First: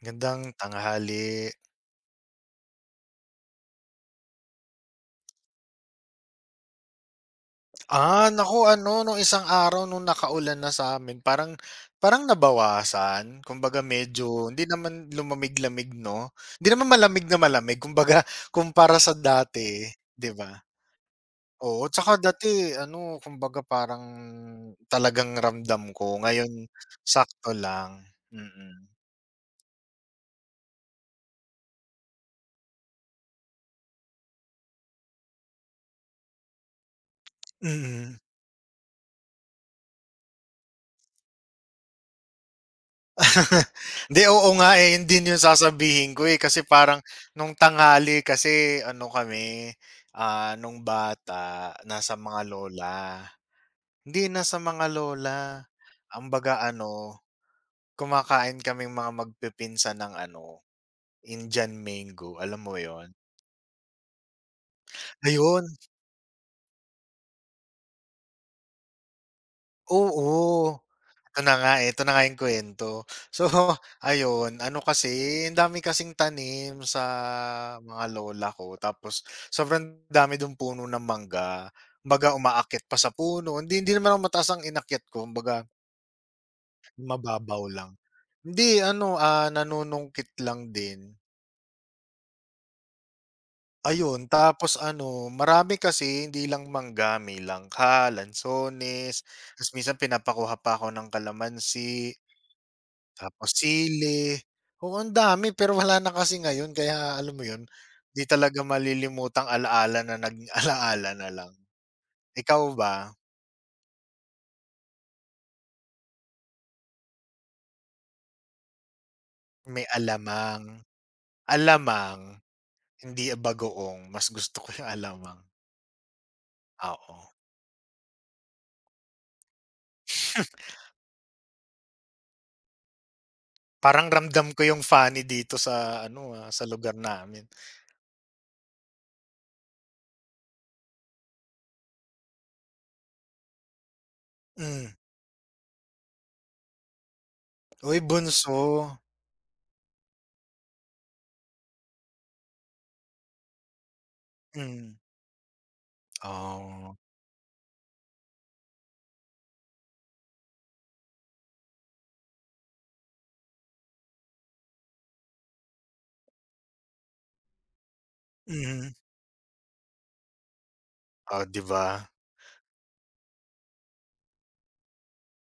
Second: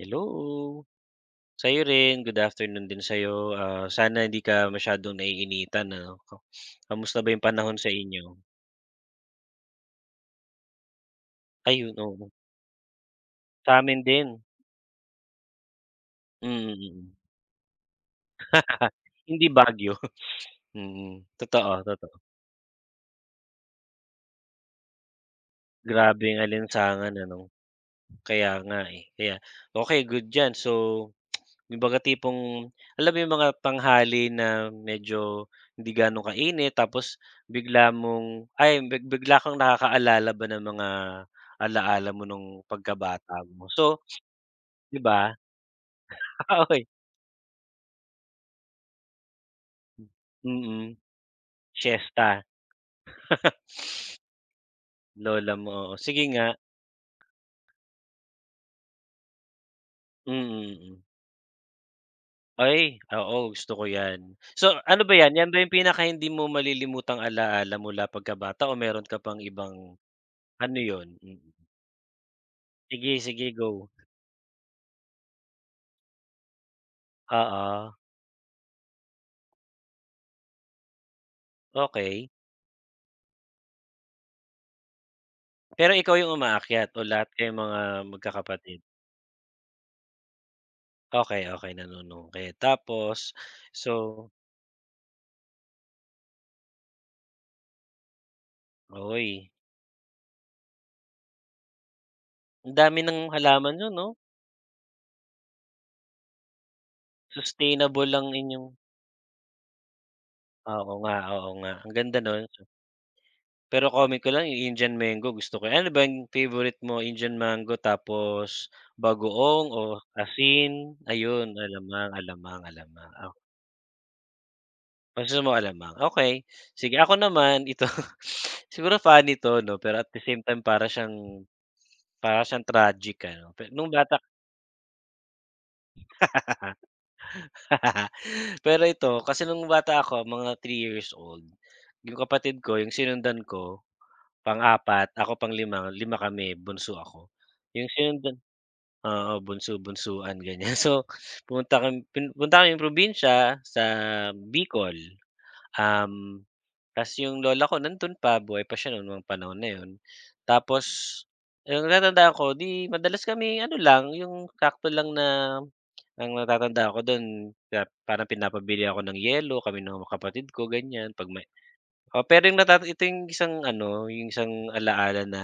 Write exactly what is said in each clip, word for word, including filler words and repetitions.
Hello. tanghali. Sa'yo rin, good afternoon din sa'yo. Ah, sana hindi ka masyadong naiinitan, ano. Ka kamusta ba yung panahon sa inyo? Ah, naku ano nung isang araw nung nakaulan na sa'min parang Ayun, parang oo. nabawasan. Sa Kumbaga amin medyo din. hindi naman lumamig-lamig 'no? Mm, Hindi mm. naman mm. malamig na malamig kumbaga kumpara sa Hindi dati, Baguio. 'di ba? Mm, Oo, totoo, tsaka totoo. dati ano kumbaga parang talagang ramdam ko, Grabe yung ngayon alinsangan, sakto ano. lang, Kaya mm. nga, eh. Kaya okey, good 'yan. So kumbaga tipong alam mo yung mga tanghali na medyo hindi ganong kainit tapos bigla Mm. mong ay big bigla kang nakakaalala ba ng mga alaala mo nung pagkabata mo. So, Hindi, oo nga eh, yun 'di din ba? yung sasabihin ko eh, kasi Okey. parang nung tanghali kasi ano kami, ah, nung Mm, bata nasa mga siyesta, lola. Hindi, nasa mga lola. lola mo, oo. Sige Ang nga, baga ano, kumakain kaming mga magpipinsan ng mm, ano, mm. Indian mango, alam mo Ay, yun? oo gusto ko 'yan. So, ano ba 'yan, 'yan ba Ayun, yung pinaka hindi mo malilimutang alaala mula pagkabata o meron ka pang ibang oo. ano 'yun? Ito Mm. na nga, eh, ito na nga yung kwento. Sige, So, sige, go. ayun, ano kasi, ang dami kasing tanim sa Oo. mga lola ko tapos sobrang dami dong puno ng mangga. Okey. Kumbaga umaakyat pa sa puno, hindi hindi naman ako mataas ang inakyat ko, kumbaga Pero ikaw yung umaakyat o lahat kayong mababaw mga lang. Hindi magkakapatid? ano, ah, nanunungkit lang din. Okey, okey nanunong kayo. Tapos so Ayun, tapos ano, marami kasi hindi lang mangga, may langka, lansones, uy, ta's minsan pinapakuha pa ako ng kalamansi. ang dami ng Tapos halaman niyo 'no? sili. Oo, ang dami pero wala na kasi ngayon kaya alam mo yun, Sustainable 'di ang talaga inyong malilimutang alaala na naging oo alaala nga, na oo lang. nga, ang ganda nun. Ikaw ba, Pero comment ko lang yung Indian mango gusto ko yan. Ano ba yung favorite mo, Indian mango tapos bagoong o may alamang asin? Ayun, alamang, alamang, alamang, alamang. hindi bagoong, mas gusto ko yung alamang, Gusto mo alamang, okay. Sige ako oo. naman ito, siguro funny 'to 'no, pero at the same time para siyang para siyang tragic ano. Pe nung Parang bata ramdam ko yung funny dito sa ano, ah, sa lugar namin. pero ito kasi nung bata ako mga three years old, yung kapatid ko yung sinundan ko Hmm, pang-apat, ako pang-lima, lima kami, bunso ako. Yung uy sinundan bunso, oo, bunso-bunsuan ganyan. So pumunta kami pin punta kaming probinsya sa Bicol, hmm, um oh, tas yung lola ko nandun pa, buhay pa siya nun mga panahon na yun. Tapos yung natatandaan ko 'di madalas kami ano lang, yung sakto lang na ang natatandaan ko don na parang pinapabili mhm, ako ng yelo kami ng mga kapatid ko ganyan 'pag oh, may 'di ba? oh, pero yung natata ito yung isang ano, yung isang alaala na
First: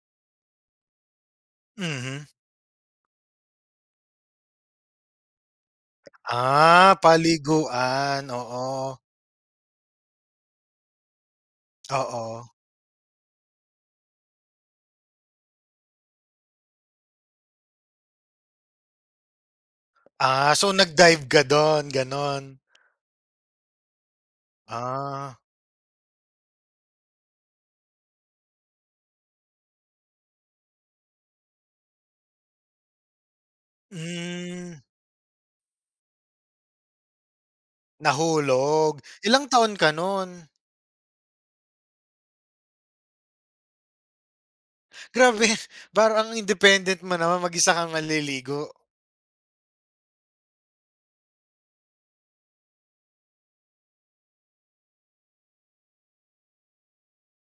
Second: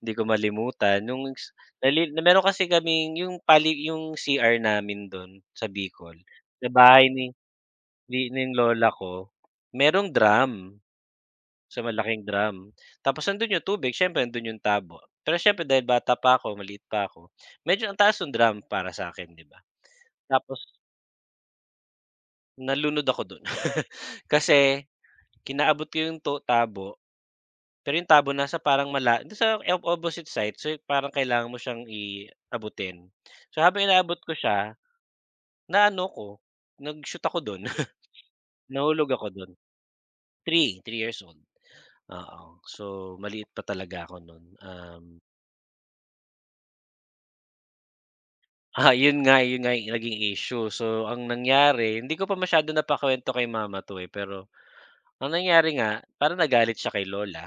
hindi ko malimutan nung s nali Mhm. meron kasi kaming yung pali yung C R namin don sa Bicol, sa Ah, bahay ni paliguan, ni ng lola oo, ko merong drum. Sa malaking oo. drum. Tapos nandun yung tubig, siyempre nandun yung tabo. Pero siyempre dahil bata pa ako, maliit pa ako, medyo ang taas ng drum para sa akin, 'di ba? Ah, Tapos so nag-dive ka dun, gano'n? nalunod ako dun. Kasi Ah, kinaabot ko yung to tabo, pero yung tabo nasa parang mala dun sa op opposite side, so parang kailangan mo siyang i abutin. So habang inaabot ko siya, hmm, naano ko, nag-shoot ako dun, nahulog. nahulog ako Ilang dun. taon ka nun? three, three years old. Oo. So maliit pa talaga ako nun, um Grabe, parang ang independent mo naman mag-isa kang naliligo. ah, yun nga, yun nga yung naging issue. So, ang nangyari, hindi ko pa masyado napakuwento kay mama 'to, eh, pero ang nangyari nga, parang nagalit siya kay lola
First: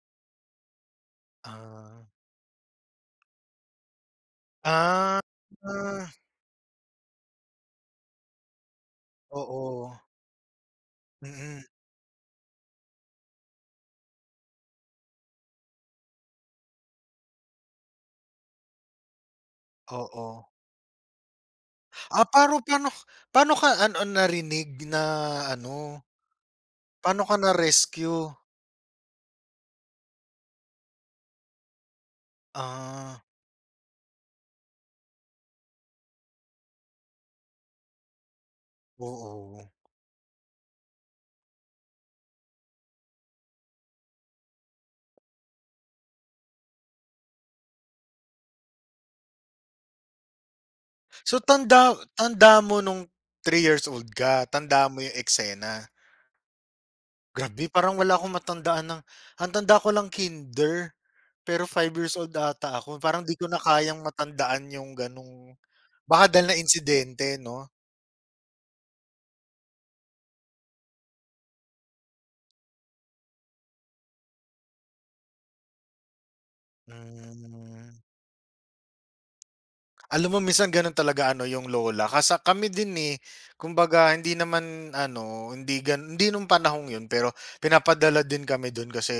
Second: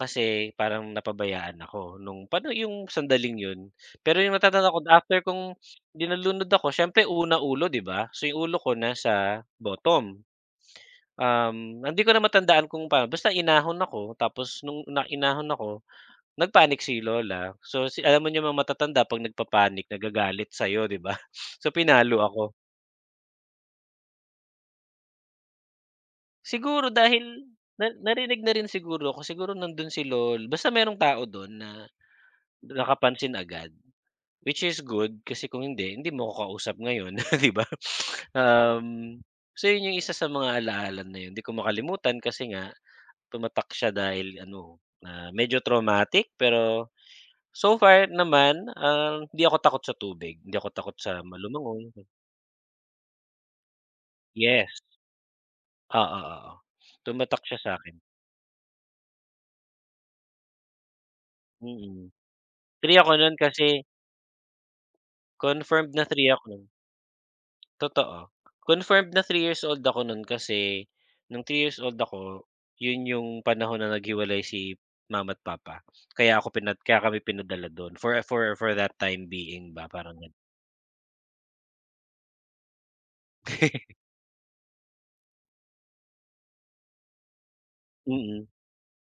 kasi parang napabayaan ako Ah. nung paano yung sandaling yun. Pero yung natatanda ko after Ah, kung ah, dinalunod ako siyempre una ulo, 'di ba? So, yung ulo ko nasa oo. bottom. Mm, Um, hindi ko na matandaan kung paano basta inahon ako tapos nung na inahon ako nagpanik si lola. So, si alam mo yung mga matatanda 'pag nagpapanik, panic oo. nagagalit sa'yo, 'di ba? So, pinalo Ah, ako. paro pa'no pa'no ka ano narinig na ano, Siguro paano dahil ka na na-rescue? narinig na rin siguro ako, siguro nandun si lol basta merong tao dun na Ah, nakapansin agad, which is good kasi kung hindi, hindi mo ako kausap ngayon, 'di ba? Um, oo. so yun yung isa sa mga ala na yun, 'di ko makalimutan kasi nga tumatak siya dahil ano, ah, medyo traumatic pero so far naman, ah, hindi ako takot sa tubig, hindi ako takot sa So ma tanda lumangoy. tanda mo nung three years old ka, Yes, tanda mo yung eksena? oo, oo. Tumatak siya Grabe sa'kin, parang wala akong matandaan ng ang tanda ko lang kinder, pero five mm. years old ata tatlo ako ako parang di nun ko na kasi kayang matandaan yung ganong confirmed na baka three ako dahil na nun, insidente 'no? totoo. Confirmed na three years old ako nun kasi nung three years old ako, yun yung panahon na naghiwalay si mama at papa. Kaya ako pinad kaya kami pinadala Hmm, dun for for for that time being ba, parang alam ganun. mo minsan ganun talaga ano yung lola kasa kami din, eh, kumbaga hindi naman ano hindi gan hindi nung panahong yun pero pinapadala din Mm, kami dun kasi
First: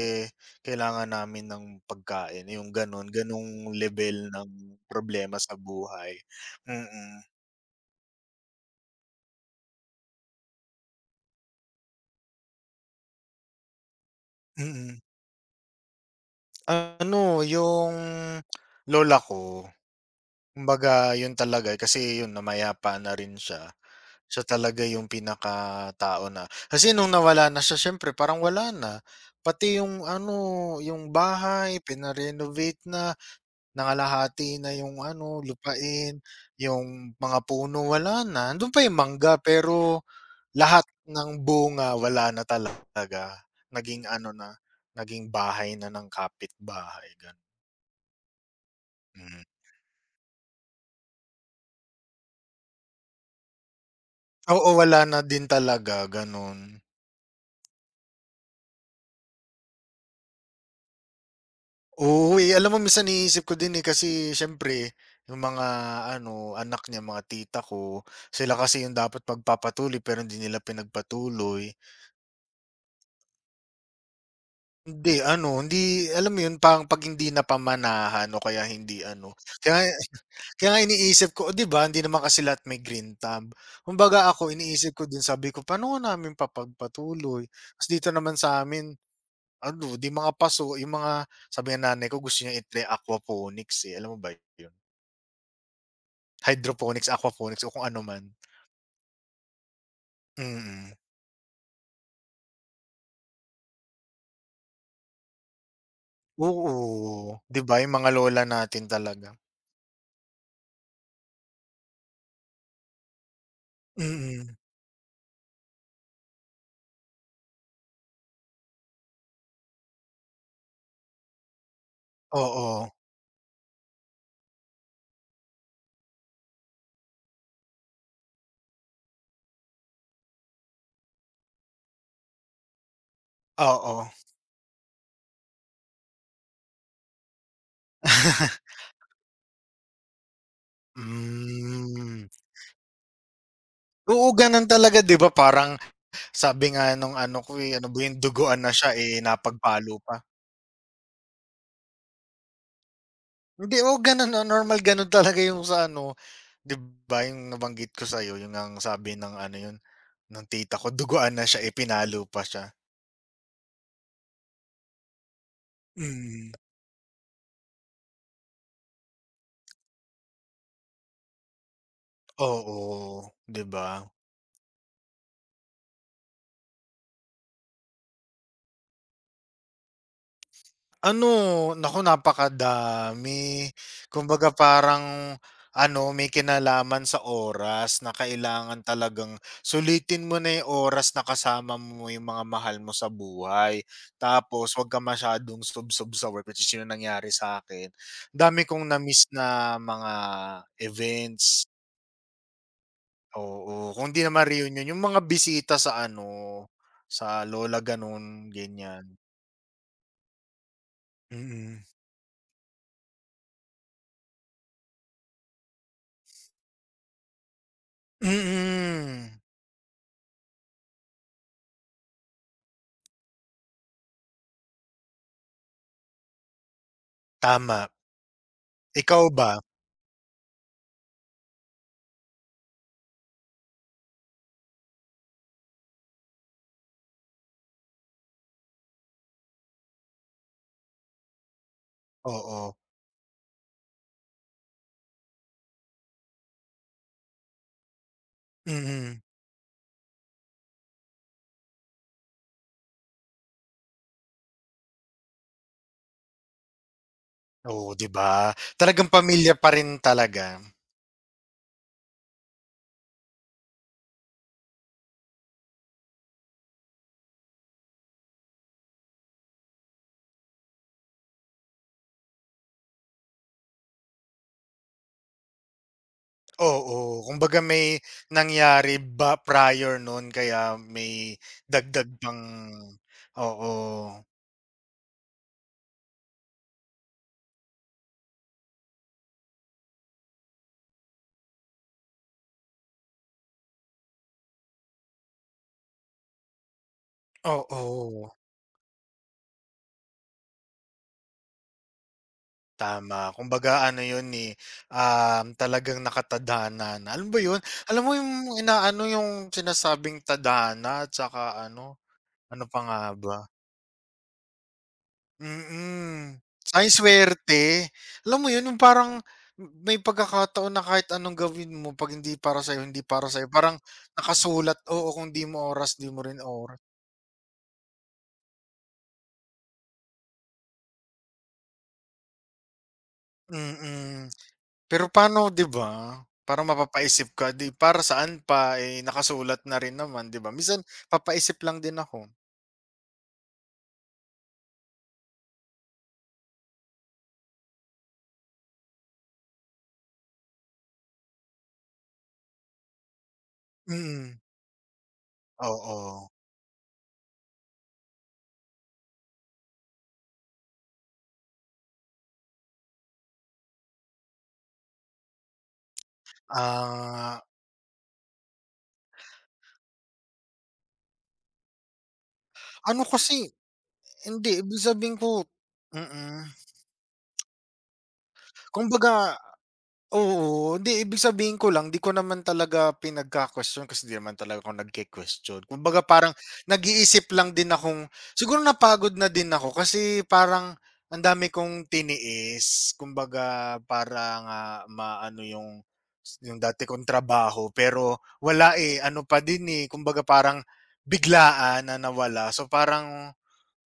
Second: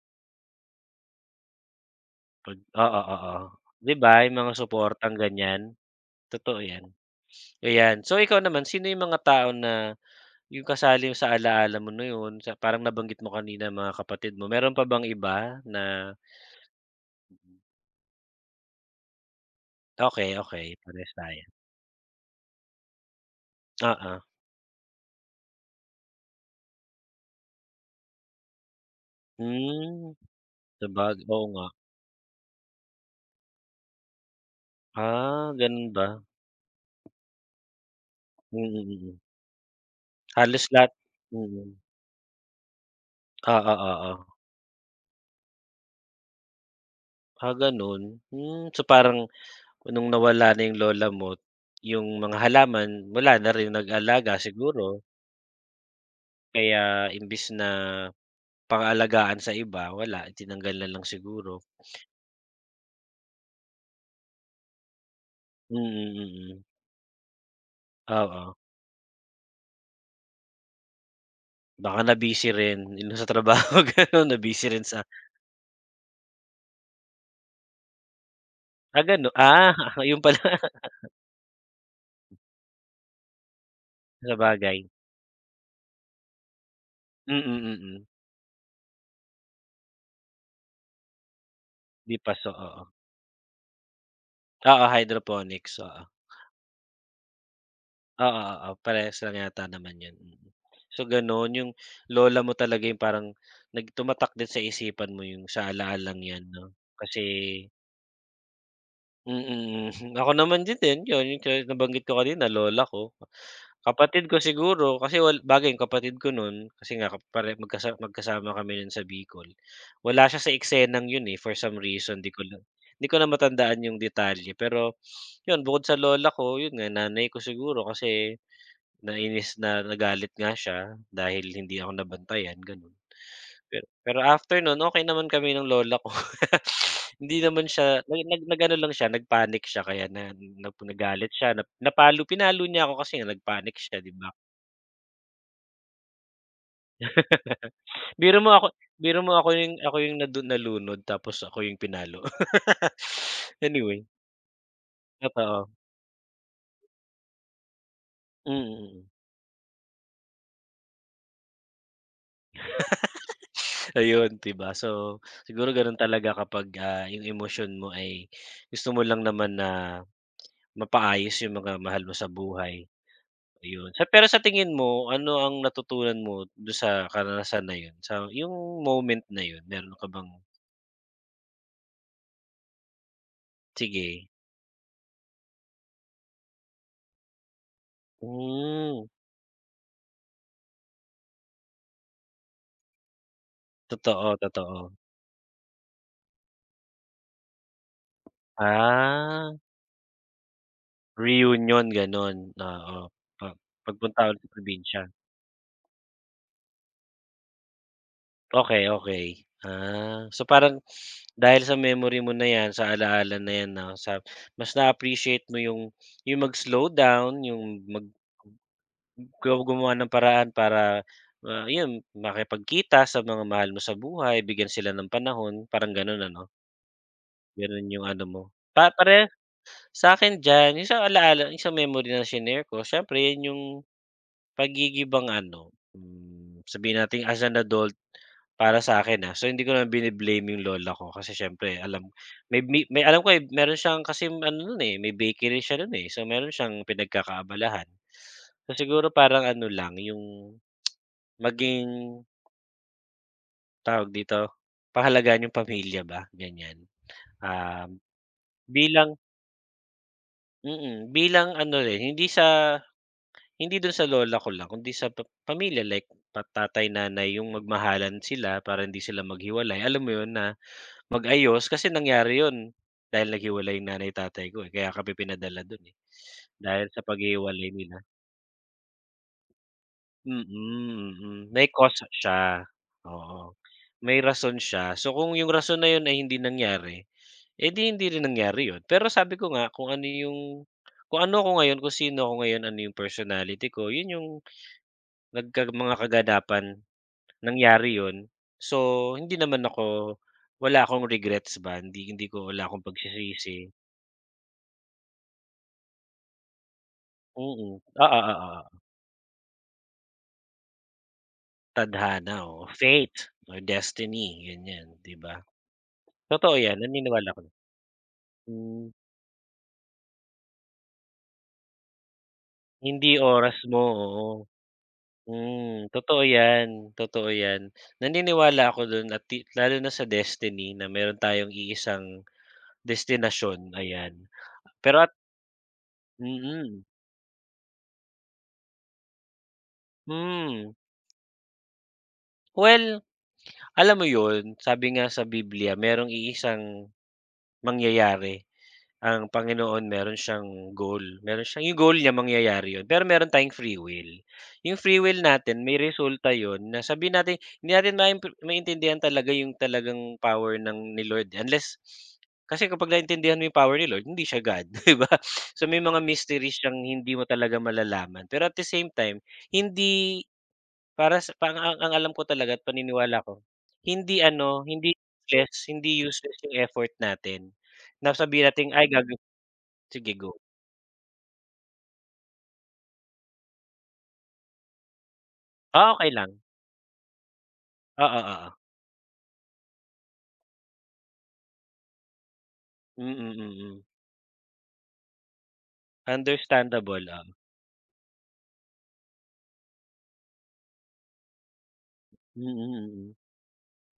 kailangan namin ng pagkain 'pag yung oo, ganun, oo. ganung 'Di ba, level yung ng mga suportang problema sa ganyan, buhay, totoo yan. mm, Ayan. So ikaw naman, sino yung mga tao na yung kasali sa ala-ala mo na yun, sa parang nabanggit mo kanina mga kapatid mo, meron pa mm. bang iba na Ano, yung lola ko, okay okey, parehas kumbaga yun tayo. talaga, eh, kasi yun namayapa na rin siya. Oo. Siya talaga yung pinakatao na kasi nung nawala na siya siyempre parang wala na. Pati yung Hmm, ano, yung sabag oo nga. bahay pina na, nangalahati na yung ano, Ah, ganun ba? lupain, yung mga puno wala na. Mm, Nandun pa mm. yung mm, mm. mangga pero Halos lahat lahat ng mm. mm. bunga wala na talaga. ah ah Ah, Naging ah. ano na, naging bahay na ng kapitbahay, ganun. Ah, ganun. Hmm, so parang Mm. nung nawala na yung lola mo, yung mga halaman wala na rin nag-alaga Oo, siguro. wala na din talaga, gano'n. Kaya imbis na pang-alagaan sa iba wala, tinanggal na lang siguro. Oo, eh, alam mo minsan iniisip ko din, eh, kasi siyempre yung mga Mm, ano, mm. anak niya, mga tita ko, sila Oo, kasi yung dapat magpapatuloy pero hindi nila pinagpatuloy. baka na-busy rin yun sa trabaho gano'n na-busy rin sa Hindi ano, hindi alam mo yun, pang 'pag hindi napamanahan o kaya hindi ah, ano, gano ah, kaya yun pala kaya nga iniisip ko, oh, 'di ba, hindi naman kasi lahat may green thumb. Kumbaga ako sabagay. iniisip ko din, sabi ko, "Paano nga namin Mm, papagpatuloy? mm. mm, Ta's mm. dito naman sa amin ano, 'di mga paso, yung mga sabi ng nanay 'Di ko gusto paso, niya oo. i-try aquaponics, eh, alam mo ba yun? Oo, hydroponics, oo. Hydroponics, aquaponics o kung ano man. Oo, oo, oo, parehas lang yata naman yun, mm. Mm. So gano'n yung lola mo talaga yung parang nag din sa isipan mo yung sa alaalang yan 'no, kasi Oo, 'di ba yung mga lola natin talaga. mm, ako naman din din yun yung ka nabanggit ko kanina lola ko. Kapatid ko Mm. siguro kasi wal bagay yung kapatid ko nun kasi nga pare magkasa magkasama kami nun sa Bicol, wala siya sa eksenang yun, eh, for some reason di ko na Oo, di ko na matandaan yung detalye pero yun bukod sa lola ko yun nga nanay ko siguro kasi nainis na nagalit nga siya dahil hindi ako nabantayan ganun. Pero oo. pero after no'n, okey naman kami ng lola ko. Hindi naman siya nag nag nag-ano lang siya, nag-panic siya kaya na nag nagalit siya, na napalo Hmm. pinalo niya ako kasi nga nag-panic siya, 'di Oo, ba? ganun talaga 'di ba parang sabi nga nung ano ko, eh, ano ba yun Biro mo duguan ako na siya, eh, biro mo ako yung napagpalo ako yung pa. nadu nalunod tapos ako yung pinalo. Hindi, oo Anyway, ganun, no, normal ganun talaga yung totoo. sa ano 'di ba yung nabanggit ko sa'yo Mm, yung ang mm. sabi ng ano yun, ng tita ko duguan na siya, eh, pinalo pa siya. Ayun, 'di ba? So, siguro gano'n talaga Mm. kapag, ah, yung emosyon mo ay gusto mo lang naman na mapaayos yung mga mahal mo sa buhay. Oo, 'di ba? Ayun, sa pero sa tingin mo ano ang natutunan mo dun sa karanasan na yun, sa yung moment na yun meron ka bang Ano, naku napakadami. sige, Kumbaga parang ano, may kinalaman sa oras na kailangan hmm, talagang sulitin mo na yung oras na kasama mo yung mga mahal mo sa buhay. totoo, Tapos totoo. wag ka masyadong subsob sa work which is yung nangyari sa'kin. Dami kong na-miss Ah, na mga events. reunion ganun, oo, pag Oo, kung di pagpunta ulit naman sa reunion, probinsya. yung mga bisita sa ano, sa lola gano'n, Okay ganyan. okay ah, so parang dahil sa Mm, memory mo na yan, sa ala-ala na yan 'no, sa mas na-appreciate mo yung yung mag-slow down, yung mag mm, ikaw gumawa ng paraan para, ah, 'yun makipagkita sa mga mahal mo sa buhay, bigyan sila ng panahon, parang gano'n ano? Gano'n tama. yung ano mo. Pa Ikaw pare ba? sa akin diyan yung isang alaala, isang memory na shinare ko siyempre 'yun yung pagigibang ano, hmm, sabihin nating as an adult para sa akin ah, so hindi ko na bine-blame yung lola ko kasi siyempre alam may Oo, mi may alam ko, eh, meron siyang kasi ano nun, eh, may bakery siya nun, eh, so meron siyang pinagkakaabalahan. So siguro mm. parang ano lang yung maging, tawag dito, pahalagahan yung pamilya ba, ganyan. Oo, Um, 'di ba? Talagang bilang pamilya pa rin talaga. mm, bilang ano rin, hindi sa hindi dun sa lola ko lang kundi sa pa pamilya like pa tatay, nanay yung magmahalan sila para hindi sila maghiwalay. Alam mo yun na mag-ayos kasi nangyari yun dahil naghiwalay yung nanay tatay ko, eh, kaya kami pinadala dun, eh, dahil sa Oo, kumbaga paghiwalay may nila. nangyari ba prior nun Mm, kaya mm. may mm. May cause dagdag pang siya, oo. oo, May rason siya. So, kung yung rason na yun ay hindi nangyari eh, di hindi rin nangyari yun. Pero sabi ko nga kung ano yung kung ano ako ngayon, kung sino ako ngayon, ano yung personality ko, yun yung nagka mga kaganapan, nangyari yun. oo. So, hindi naman ako wala akong regrets ba, hindi hindi ko wala akong Tama, pagsisisi. kumbaga ano yun, ni um, talagang nakatadhana na, alam ba yun? Oo. Alam ah mo ah yung ah ah. inaano yung sinasabing tadhana at saka ano, Tadhana, ano oo. pa nga Fate ba? or destiny, yun ganyan, 'di ba? Mm, Totoo 'yan, tsaka yung naniniwala ako. swerte. Alam mo yun yung Hmm, parang may pagkakataon na kahit anong gawin mo 'pag hindi para sa'yo, hindi hindi para sa'yo, oras parang mo, oo. nakasulat oo, kung 'di Hmm, mo oras, 'di totoo mo rin 'yan, oras. totoo 'yan. Naniniwala ako do'n at ti lalo na sa destiny na meron tayong iisang destinasyon, ayan. Mm. Pero Pero at paano 'di ba, parang mm, mapapaisip ka, 'di para saan pa, eh, nakasulat na rin naman 'di ba? hmm. Minsan papaisip lang din ako. Well, alam mo 'yun, sabi nga sa Biblia merong iisang mangyayari ang Panginoon meron siyang goal, meron siyang yung goal niya mangyayari yun, pero meron tayong free will. Mm, Yung free will natin may oo. resulta yun na sabihin natin hindi natin maimp maintindihan talaga yung talagang power ng ni Lord unless kasi kapag naintindihan mo yung power ni Lord hindi siya God, 'di ba? So may mga mysteries siyang hindi mo Ah, talaga malalaman, pero at the same time hindi para sa pang ang ang alam ko talaga at ano paniniwala ko, kasi hindi ano, hindi ibig hindi sabihin ko useless, hindi useless mm. yung effort natin na sabihin natin, "Ay gagawin." Kumbaga Sige go. oo, hindi ibig sabihin ko lang 'di ko naman talaga pinagka-question kasi 'di naman talaga ako nagke-question. Ah, Kumbaga okey parang lang. nag-iisip lang din akong Oo, oo. siguro napagod na din ako kasi parang ang dami kong tiniis. Mm, mm. Kumbaga mm. para nga maano yung yung dati kong Understandable, oo. trabaho pero wala eh, ano pa din eh, kumbaga parang biglaan na Mm, nawala. So mm. mm. parang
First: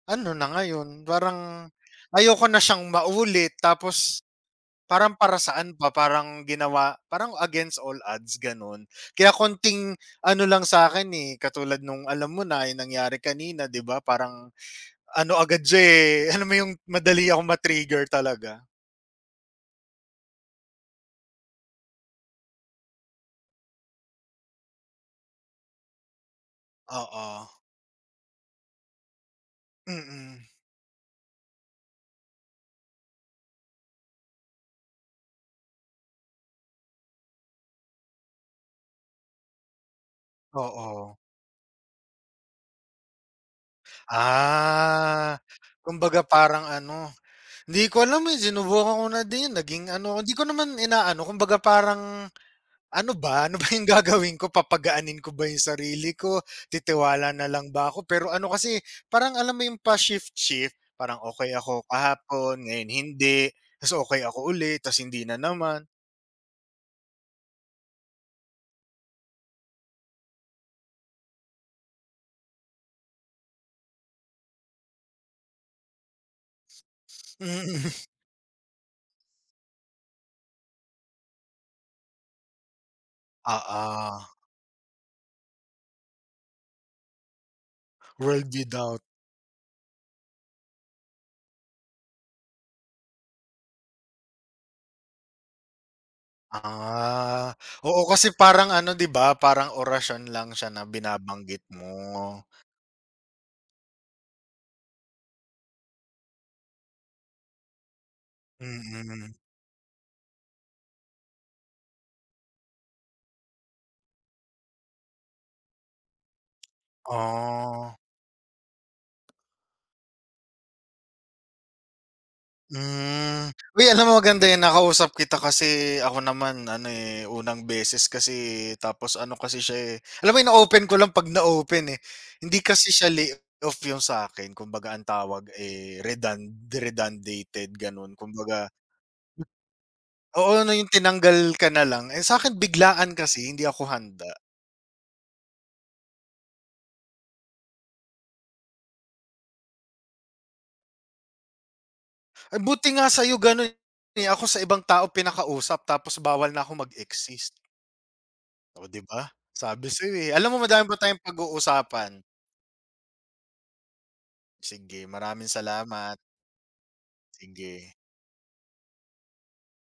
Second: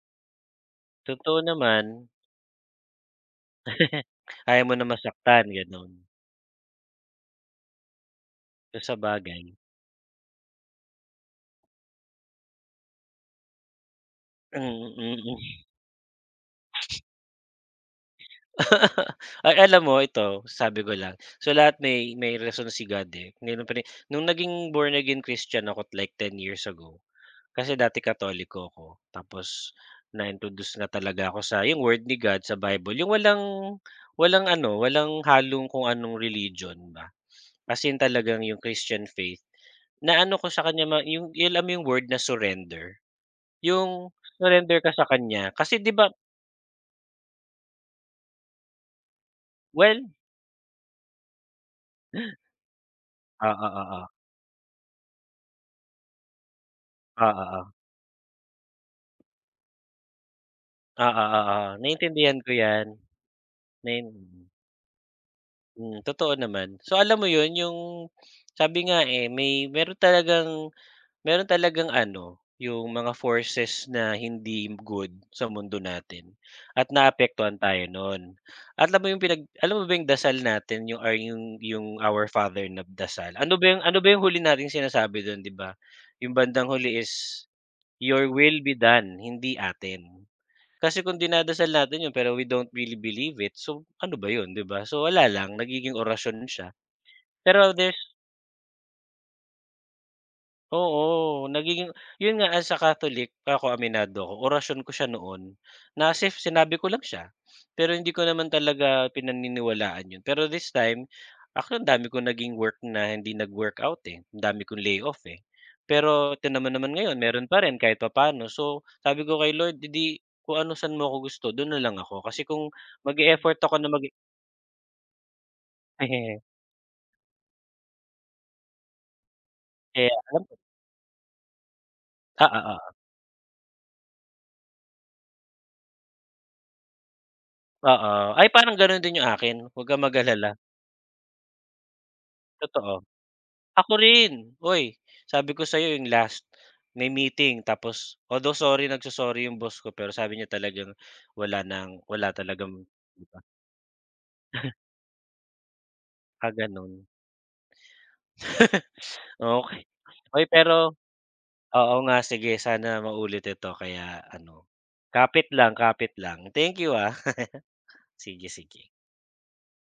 ano na ngayon, Totoo parang naman. ayoko na siyang maulit tapos Ayaw mo na parang para masaktan, saan gano'n. pa, parang ginawa parang against all odds So, gano'n. Kaya sabagay. konting ano lang sa akin eh, katulad nung alam mo na yung nangyari kanina 'di ba, parang Mm, mm. ano mm. agad siya, eh, alam mo yung madali akong ma talaga. Ay, alam mo ito, sabi ko lang. So, lahat may may rason si God, eh. Mayro'n pa rin nung naging born again Christian ako like ten years ago Oo, kasi dati Katoliko ako tapos mm, na-introduce na talaga ako sa yung Word ni God sa Bible, yung walang walang ano, walang halong kung anong religion ba. Kasi in talagang yung Christian faith na ano ko sa kanya ma oo. yung yung alam mo yung word na surrender? Yung surrender ka sa Ah, kanya kasi 'di ba kumbaga parang ano, hindi ko alam, eh, sinubukan ko na din naging well ano, hindi ko naman inaano kumbaga parang ano ba? ah Ano ba ah yung ah ah gagawin ko, papagaanin ko ba yung sarili ko, titiwala na lang ah ba ako? Pero ano kasi, parang alam mo yung pa-shift-shift, ah parang ah ah ah okay ah ako naintindihan ko kahapon, ngayon 'yan. hindi, ta's Nain okay ako ulit, ta's hindi na naman. mm, totoo naman. So alam mo 'yun yung sabi nga, eh, may meron talagang meron talagang ano, yung mga forces na hindi good sa mundo natin at naapektuhan tayo Mm. nun. At alam mo yung pinag alam mo ba yung dasal natin yung or yung yung Our Father na dasal? Ano ba yung ano ba yung huli Oo, nating sinasabi dun, 'di ba? Yung bandang huli is, "Your world will be without done," hindi atin. Kasi kung dinadasal natin yun pero we don't really believe it, so ano ba yun, 'di ba? So wala lang, nagiging orasyon siya. ah, Pero there's oo kasi parang ano 'di ba, parang orasyon lang siya na oo, binabanggit nagiging yun mo. nga as a Catholic, ako aminado ako, orasyon ko siya noon na sif sinabi ko lang siya. Pero hindi ko naman talaga Mm, pinaniniwalaan yun. Pero this time, ako ang dami kong naging work na hindi nag-workout, eh, ang dami kong layoff, eh. Pero tignan naman ngayon meron pa rin oh. kahit papaano. So, sabi ko kay Lord, hindi di kung ano saan mo ako gusto dun na lang ako. Kasi kung mag Hmm. effort ako Uy, na mag alam mo maganda 'yan, nakausap kita kasi ako naman ano, eh, unang beses kasi tapos ano kasi siya, eh, eh alam mo alam ko na-open ko lang 'pag na-open, eh. oo, Hindi kasi oo, siya off 'yung sa akin kumbaga ang tawag, eh, redund redundated oo. gano'n. Ay Kumbaga parang ganun din yung akin, 'wag kang oo, mag-alala. ano 'yung tinanggal ka na lang. Eh, sa akin Totoo. biglaan kasi hindi ako Ako handa. rin, "Uy, sabi ko sa'yo yung last, may meeting." Tapos although sorry, nagso-sorry yung boss ko, pero sabi niya talagang wala ng wala Ay, talagang buti nga sa'yo iba, gano'n, eh, ako sa ibang tao pinakausap tapos bawal ah, na ako gano'n. mag-exist. Oh, 'di ba? Okey. Sabi sa'yo, eh. Uy, Alam mo madami pero pa tayong oo pag-uusapan. nga, sige sana maulit ito kaya ano, Sige, kapit maraming lang, kapit salamat. lang. Thank you, ah. Sige. Sige, sige.